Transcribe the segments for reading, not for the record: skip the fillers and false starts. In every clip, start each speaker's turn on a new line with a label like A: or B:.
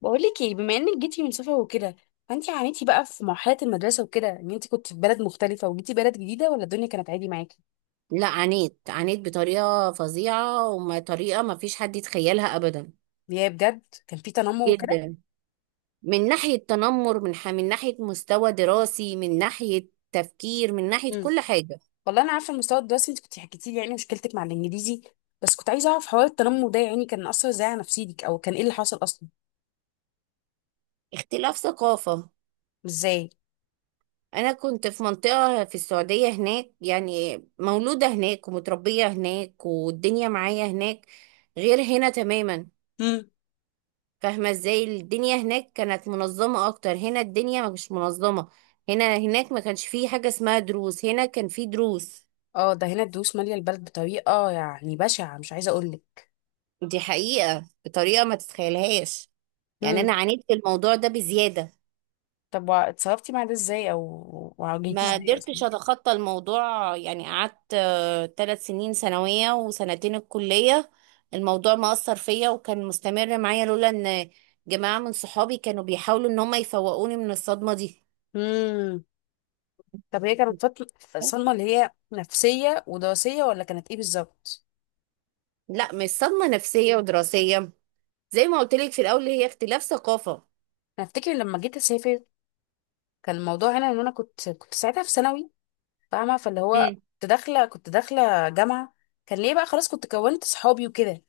A: بقولك ايه، بما انك جيتي من سفر وكده، فانت عانيتي بقى في مرحله المدرسه وكده ان انت كنت في بلد مختلفه وجيتي بلد جديده، ولا الدنيا كانت عادي معاكي؟
B: لا، عانيت بطريقة فظيعة وطريقة ما فيش حد يتخيلها أبدا.
A: اللي هي بجد كان في تنمر وكده؟
B: جدا. من ناحية تنمر من ناحية مستوى دراسي، من ناحية تفكير، من ناحية
A: مم.
B: كل حاجة.
A: والله انا عارفه المستوى الدراسي، انت كنت حكيتي لي يعني مشكلتك مع الانجليزي. بس كنت عايزه اعرف حوار التنمر ده، يعني كان اثر ازاي على نفسيتك، او كان ايه اللي حصل اصلا؟
B: اختلاف ثقافة.
A: ازاي؟
B: أنا كنت في منطقة في السعودية، هناك يعني مولودة هناك ومتربية هناك والدنيا معايا هناك غير هنا تماما.
A: مم.
B: فاهمة ازاي؟ الدنيا هناك كانت منظمة اكتر، هنا الدنيا ما مش منظمة. هنا هناك ما كانش فيه حاجة اسمها دروس، هنا كان فيه دروس.
A: اه، ده هنا الدروس ماليه البلد بطريقه يعني بشعه، مش عايزه اقولك.
B: دي حقيقة بطريقة ما تتخيلهاش. يعني انا
A: امم.
B: عانيت في الموضوع ده بزيادة.
A: طب، وع- اتصرفتي مع ده ازاي، او واجهتيه
B: ما
A: ازاي؟
B: قدرتش اتخطى الموضوع، يعني قعدت 3 سنين ثانوية وسنتين الكلية. الموضوع ما اثر فيا وكان مستمر معايا، لولا ان جماعة من صحابي كانوا بيحاولوا ان هم يفوقوني من الصدمة دي.
A: اصلا. طب هي كانت فترة صدمة اللي هي نفسية ودراسية، ولا كانت ايه بالظبط؟
B: لا، مش صدمة نفسية ودراسية، زي ما قلت لك في الأول هي اختلاف ثقافة.
A: انا افتكر لما جيت اسافر كان الموضوع هنا ان انا كنت ساعتها في ثانوي، فاهمة، فاللي هو
B: امم.
A: كنت داخلة جامعة. كان ليه بقى خلاص كنت كونت صحابي وكده،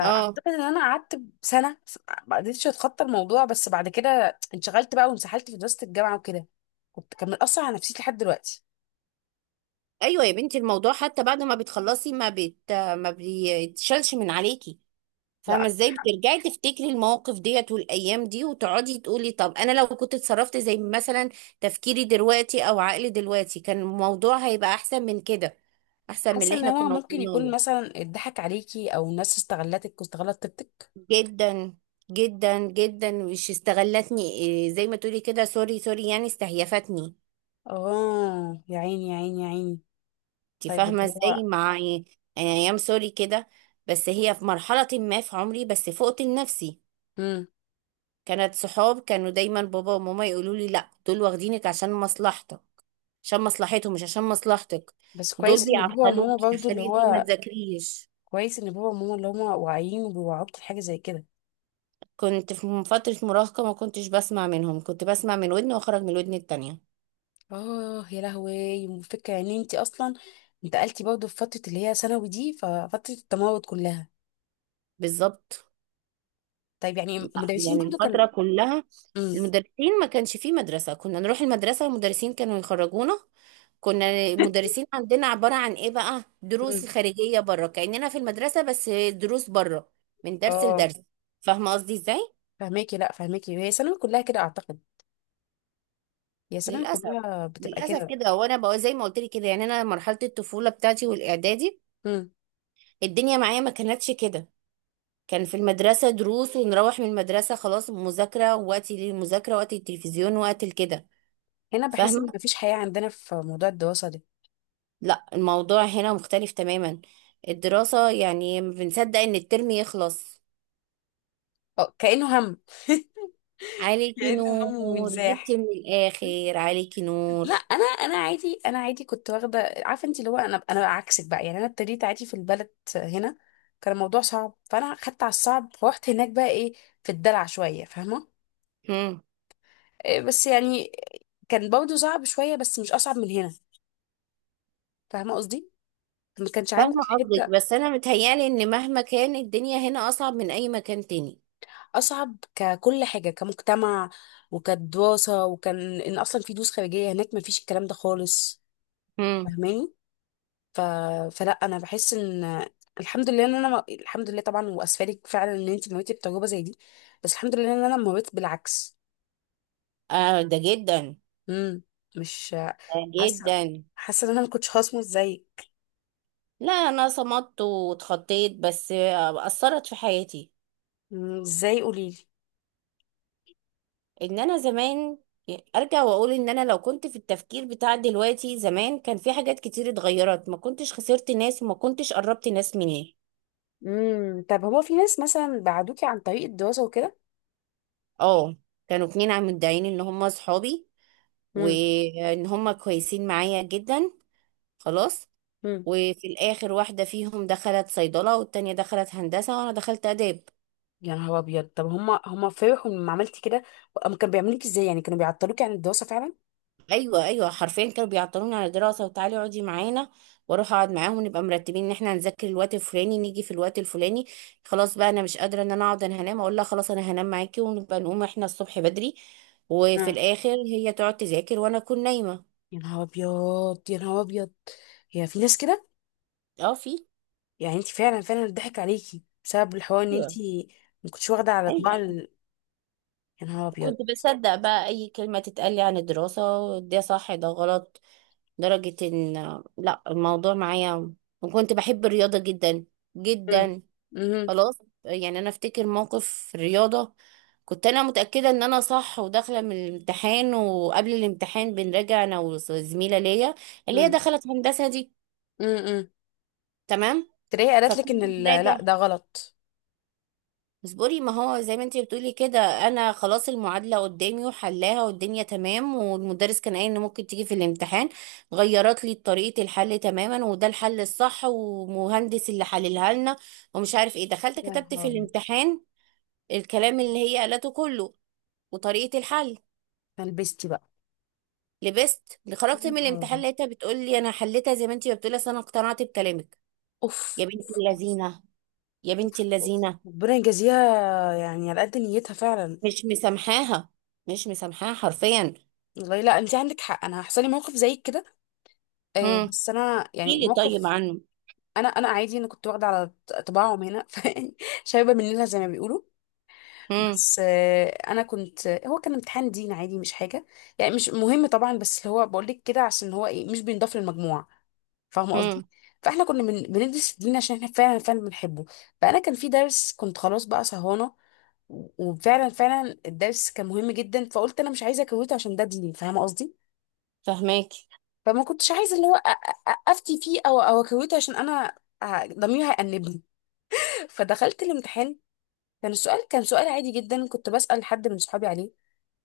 B: اه.
A: ان انا قعدت سنة ما قدرتش اتخطى الموضوع، بس بعد كده انشغلت بقى وانسحلت في دراسة الجامعة وكده. كنت كان مأثر على نفسيتي لحد دلوقتي.
B: ايوه يا بنتي، الموضوع حتى بعد ما بتخلصي، ما بيتشالش من عليكي.
A: لا.
B: فاهمة ازاي؟ بترجعي تفتكري المواقف ديت والأيام دي وتقعدي تقولي طب أنا لو كنت اتصرفت زي مثلا تفكيري دلوقتي أو عقلي دلوقتي، كان الموضوع هيبقى أحسن من كده، أحسن من
A: حاسة
B: اللي
A: ان
B: احنا
A: هو
B: كنا
A: ممكن
B: وصلنا
A: يكون
B: له.
A: مثلا اتضحك عليكي، او الناس استغلتك واستغلت طيبتك.
B: جدا. جدا جدا، مش استغلتني إيه، زي ما تقولي كده، سوري سوري، يعني استهيفتني.
A: اه، يا عيني يا عيني يا عيني.
B: انت
A: طيب اللي
B: فاهمه ازاي
A: هو...
B: مع يعني؟ ايام سوري كده. بس هي في مرحله ما في عمري بس فقت لنفسي.
A: امم.
B: كانت صحاب، كانوا دايما بابا وماما يقولوا لي لا دول واخدينك عشان مصلحتك، عشان مصلحتهم مش عشان مصلحتك.
A: بس
B: دول
A: كويس ان بابا وماما
B: بيعطلوكي
A: برضو
B: عشان
A: اللي
B: انتي ما
A: هو...
B: تذاكريش.
A: كويس ان بابا وماما اللي هما واعيين وبيوعوك في حاجه زي كده.
B: كنت في فتره مراهقه، ما كنتش بسمع منهم، كنت بسمع من ودن واخرج من الودن التانية.
A: اه يا لهوي، فكره ان انت اصلا انتقلتي برضو في فتره اللي هي ثانوي دي، ففتره التمرد كلها.
B: بالظبط.
A: طيب يعني
B: لا،
A: المدرسين
B: يعني
A: برضو كانوا...
B: الفتره كلها.
A: امم.
B: المدرسين ما كانش فيه مدرسه، كنا نروح المدرسه والمدرسين كانوا يخرجونا. كنا المدرسين عندنا عبارة عن ايه بقى، دروس
A: امم.
B: خارجية بره، كأننا في المدرسة بس دروس بره. من درس
A: اه.
B: لدرس. فاهمة قصدي ازاي؟
A: فهماكي، لا فهماكي، هي ثانوي كلها كده اعتقد. هي ثانوي
B: للأسف.
A: كلها بتبقى
B: للأسف
A: كده.
B: كده، وانا بقى زي ما قلت لك كده، يعني انا مرحلة الطفولة بتاعتي والإعدادي
A: امم.
B: الدنيا معايا ما كانتش كده. كان في المدرسة دروس ونروح من المدرسة خلاص، مذاكرة، وقتي للمذاكرة وقت التلفزيون وقت كده.
A: هنا بحس ان
B: فاهمة.
A: مفيش حياه عندنا في موضوع الدراسه ده.
B: لا، الموضوع هنا مختلف تماما. الدراسة يعني بنصدق ان الترم يخلص،
A: اه، كانه هم.
B: عليكي
A: كانه هم
B: نور جبتي من
A: وانزاح.
B: الآخر، عليكي نور.
A: لا، انا انا عادي، انا عادي كنت واخده، عارفه انت اللي هو، انا عكسك بقى، يعني انا ابتديت عادي في البلد هنا. كان الموضوع صعب، فانا خدت على الصعب، فروحت هناك بقى ايه، في الدلع شويه فاهمه.
B: هم.
A: إيه بس يعني كان برضه صعب شويه، بس مش اصعب من هنا، فاهمه قصدي، ما كانش عندي
B: فاهمة قصدك،
A: الحته.
B: بس أنا متهيألي إن مهما كان الدنيا هنا أصعب من أي مكان تاني.
A: اصعب ككل حاجه، كمجتمع وكدراسه، وكان ان اصلا في دروس خارجيه هناك ما فيش الكلام ده خالص.
B: هم.
A: فاهماني. ف... فلا انا بحس ان الحمد لله ان انا ما... الحمد لله طبعا، واسفلك فعلا ان انت مريتي بتجربه زي دي، بس الحمد لله ان انا مريت بالعكس.
B: آه ده جدا.
A: امم. مش
B: ده
A: حاسه،
B: جدا.
A: حاسه ان انا ما كنتش هصمت زيك.
B: لا، أنا صمدت واتخطيت، بس آه، أثرت في حياتي.
A: مم، ازاي قولي لي؟
B: إن أنا زمان أرجع وأقول إن أنا لو كنت في التفكير بتاع دلوقتي زمان، كان في حاجات كتير اتغيرت، ما كنتش خسرت ناس وما كنتش قربت ناس مني.
A: امم. طب هو في ناس مثلا بعدوكي عن طريق الدراسه وكده؟
B: اه. كانوا 2 عم مدعين إن هما صحابي،
A: مم.
B: وان هم كويسين معايا جدا. خلاص.
A: مم.
B: وفي الاخر، واحده فيهم دخلت صيدله والتانية دخلت هندسه وانا دخلت اداب.
A: يا نهار ابيض. طب هم فرحوا لما عملتي كده؟ هم كانوا بيعملوك ازاي يعني، كانوا بيعطلوكي عن الدراسه فعلا؟
B: ايوه ايوه، حرفيا كانوا بيعطلوني على دراسه، وتعالي اقعدي معانا، واروح اقعد معاهم ونبقى مرتبين ان احنا هنذاكر الوقت الفلاني، نيجي في الوقت الفلاني خلاص بقى انا مش قادره، ان انا اقعد انا هنام، اقول لها خلاص انا هنام معاكي ونبقى نقوم احنا الصبح بدري، وفي
A: آه.
B: الاخر هي تقعد تذاكر وانا اكون نايمه.
A: يا نهار ابيض يا نهار ابيض، هي في ناس كده.
B: اه في.
A: يعني انت فعلا فعلا ضحك عليكي بسبب الحوار، ان
B: ايوه
A: انت ما كنتش واخده على طباع
B: ايوه.
A: يا نهار ابيض.
B: وكنت بصدق بقى اي كلمة تتقال لي عن الدراسة، ده صح ده غلط، لدرجة ان لا الموضوع معايا. وكنت بحب الرياضة جدا.
A: امم.
B: جدا.
A: امم.
B: خلاص. يعني انا افتكر موقف في الرياضة، كنت انا متأكدة ان انا صح وداخلة من الامتحان، وقبل الامتحان بنراجع انا وزميلة ليا، اللي هي
A: امم.
B: دخلت هندسة دي.
A: امم.
B: تمام.
A: تلاقيها قالت لك
B: فكنا
A: ان لا
B: بنراجع،
A: ده غلط.
B: اصبري ما هو زي ما انتي بتقولي كده، انا خلاص المعادله قدامي وحلاها والدنيا تمام، والمدرس كان قايل ان ممكن تيجي في الامتحان. غيرت لي طريقه الحل تماما، وده الحل الصح ومهندس اللي حللها لنا، ومش عارف ايه. دخلت
A: يا
B: كتبت
A: نهار
B: في
A: ابيض.
B: الامتحان الكلام اللي هي قالته كله وطريقه الحل.
A: فلبستي بقى.
B: لبست. اللي
A: يا
B: خرجت من
A: نهار ابيض.
B: الامتحان لقيتها بتقول لي انا حليتها زي ما انتي بتقولي، اصل انا اقتنعت بكلامك.
A: اوف
B: يا بنت
A: اوف اوف.
B: اللذينه، يا بنت
A: اوف اوف.
B: اللذينه.
A: ربنا يجازيها. يعني على قد نيتها فعلا.
B: مش مسامحاها، مش مسامحاها حرفيا.
A: والله، لا انت عندك حق، انا هيحصل لي موقف زي كده. آه بس انا
B: احكي
A: يعني
B: لي طيب
A: موقف.
B: عنه.
A: انا عادي، انا كنت واخده على طباعهم هنا فشايبه مننا زي ما بيقولوا.
B: امم.
A: بس انا كنت، هو كان امتحان دين عادي، مش حاجه يعني، مش مهم طبعا، بس اللي هو بقول لك كده عشان هو ايه، مش بينضاف للمجموع، فاهمه قصدي.
B: امم.
A: فاحنا كنا من بندرس الدين عشان احنا فعلا فعلا بنحبه. فانا كان في درس كنت خلاص بقى سهرانه، وفعلا فعلا الدرس كان مهم جدا، فقلت انا مش عايزه اكويته عشان ده ديني، فاهمه قصدي.
B: فهماكي.
A: فما كنتش عايزه اللي هو افتي فيه او اكويته، عشان انا ضميري هيأنبني. فدخلت الامتحان، كان السؤال كان سؤال عادي جدا، كنت بسأل حد من صحابي عليه،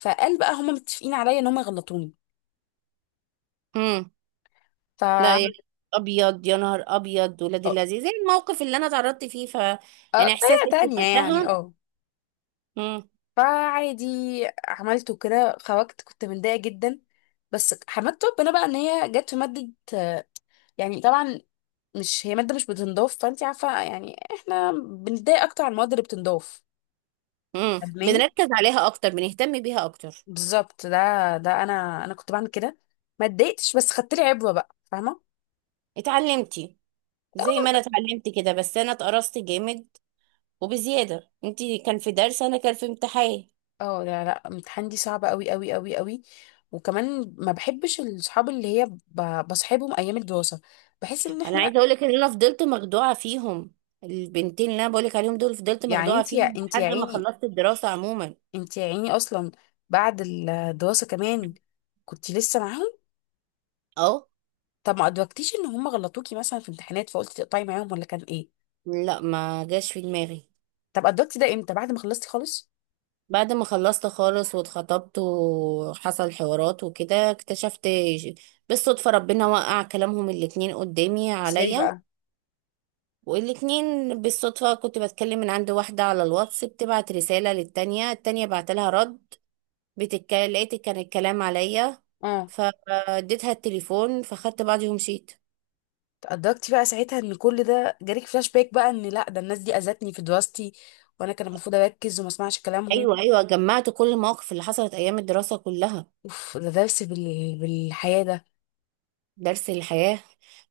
A: فقال بقى هما متفقين عليا ان هما يغلطوني.
B: امم.
A: ف
B: لا
A: اه،
B: يا نهار ابيض ولاد اللذيذ، زي الموقف اللي انا اتعرضت فيه يعني
A: طريقة
B: احساسك
A: تانية يعني
B: وقتها.
A: اه.
B: امم.
A: فعادي، عملته كده، خرجت كنت متضايقة جدا، بس حمدت ربنا بقى ان هي جت في مادة، يعني طبعا مش هي مادة مش بتنضاف، فانت عارفة يعني احنا بنتضايق اكتر على المواد اللي بتنضاف.
B: امم.
A: فاهماني
B: بنركز عليها اكتر، بنهتم بيها اكتر.
A: بالظبط، ده ده انا كنت بعمل كده، ما اتضايقتش بس خدت لي عبرة بقى، فاهمة.
B: اتعلمتي، زي ما انا اتعلمت كده، بس انا اتقرصت جامد وبزياده انت. كان في درس، انا كان في امتحان.
A: اه لا لا، امتحان دي صعبة قوي قوي قوي قوي. وكمان ما بحبش الصحاب اللي هي بصحابهم ايام الدراسة. بحس ان
B: انا
A: احنا
B: عايزه اقول لك ان انا فضلت مخدوعه فيهم، البنتين اللي انا بقول لك عليهم دول فضلت
A: يعني
B: مخدوعه
A: انت، يا
B: فيهم
A: انت يا
B: لحد ما
A: عيني،
B: خلصت الدراسه عموما.
A: انت يا عيني اصلا، بعد الدراسة كمان كنت لسه معاهم.
B: اه.
A: طب ما ادركتيش ان هم غلطوكي مثلا في امتحانات، فقلتي تقطعي معاهم، ولا كان ايه؟
B: لا ما جاش في دماغي.
A: طب ادركتي ده امتى، بعد ما خلصتي خالص؟
B: بعد ما خلصت خالص واتخطبت وحصل حوارات وكده اكتشفت بالصدفة، ربنا وقع كلامهم ال2 قدامي
A: ازاي
B: عليا.
A: بقى؟
B: والاتنين بالصدفة كنت بتكلم من عند واحدة على الواتس بتبعت رسالة للتانية، التانية بعتلها رد، لقيت كان الكلام عليا.
A: اه.
B: فاديتها التليفون فخدت بعضي ومشيت.
A: ادركتي بقى ساعتها ان كل ده جالك فلاش باك بقى، ان لا ده الناس دي اذتني في دراستي، وانا كان المفروض اركز وما اسمعش كلامهم.
B: ايوه ايوه، جمعت كل المواقف اللي حصلت ايام الدراسة كلها.
A: اوف، ده درس بالحياة ده.
B: درس الحياة.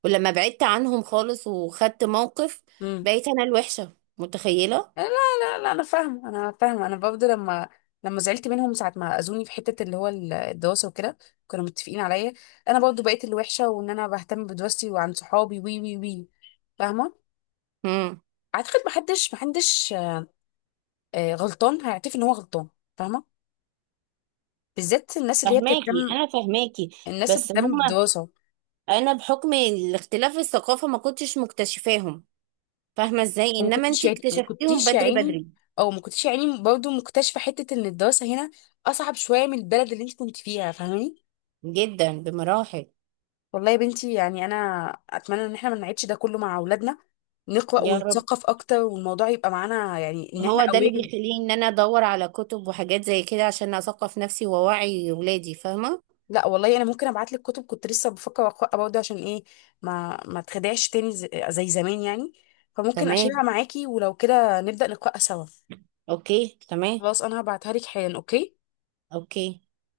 B: ولما بعدت عنهم خالص وخدت موقف،
A: امم.
B: بقيت أنا الوحشة متخيلة؟
A: لا لا لا، انا فاهمه، انا فاهمه، انا برضه لما زعلت منهم ساعه ما اذوني في حته اللي هو الدراسه وكده، كانوا متفقين عليا. انا برضه بقيت الوحشه، وان انا بهتم بدراستي وعن صحابي، وي وي وي، فاهمه.
B: مم.
A: اعتقد محدش غلطان هيعترف ان هو غلطان، فاهمه. بالذات الناس اللي هي
B: فهماكي،
A: بتهتم،
B: انا فهماكي.
A: الناس اللي
B: بس
A: بتهتم
B: هما،
A: بالدراسه.
B: أنا بحكم الاختلاف الثقافة ما كنتش مكتشفاهم. فاهمة إزاي؟
A: وما
B: إنما
A: كنتش
B: أنتي
A: ما
B: اكتشفتيهم
A: كنتيش يا
B: بدري
A: عيني،
B: بدري.
A: او ما كنتش يا عيني برضه مكتشفه حته ان الدراسه هنا اصعب شويه من البلد اللي انت كنت فيها، فاهماني.
B: جدا بمراحل.
A: والله يا بنتي، يعني انا اتمنى ان احنا ما نعيدش ده كله مع اولادنا، نقرا
B: يا رب.
A: ونتثقف اكتر، والموضوع يبقى معانا، يعني ان احنا
B: هو ده اللي
A: قويين.
B: بيخليني إن أنا أدور على كتب وحاجات زي كده، عشان أثقف نفسي وأوعي ولادي، فاهمة؟
A: لا والله، انا ممكن ابعت لك كتب كنت لسه بفكر اقراها برضه، عشان ايه، ما تخدعش تاني زي زمان يعني. فممكن اشيلها
B: تمام.
A: معاكي، ولو كده نبدا نقراها سوا.
B: أوكي تمام.
A: خلاص، انا هبعتها لك حالا اوكي.
B: أوكي.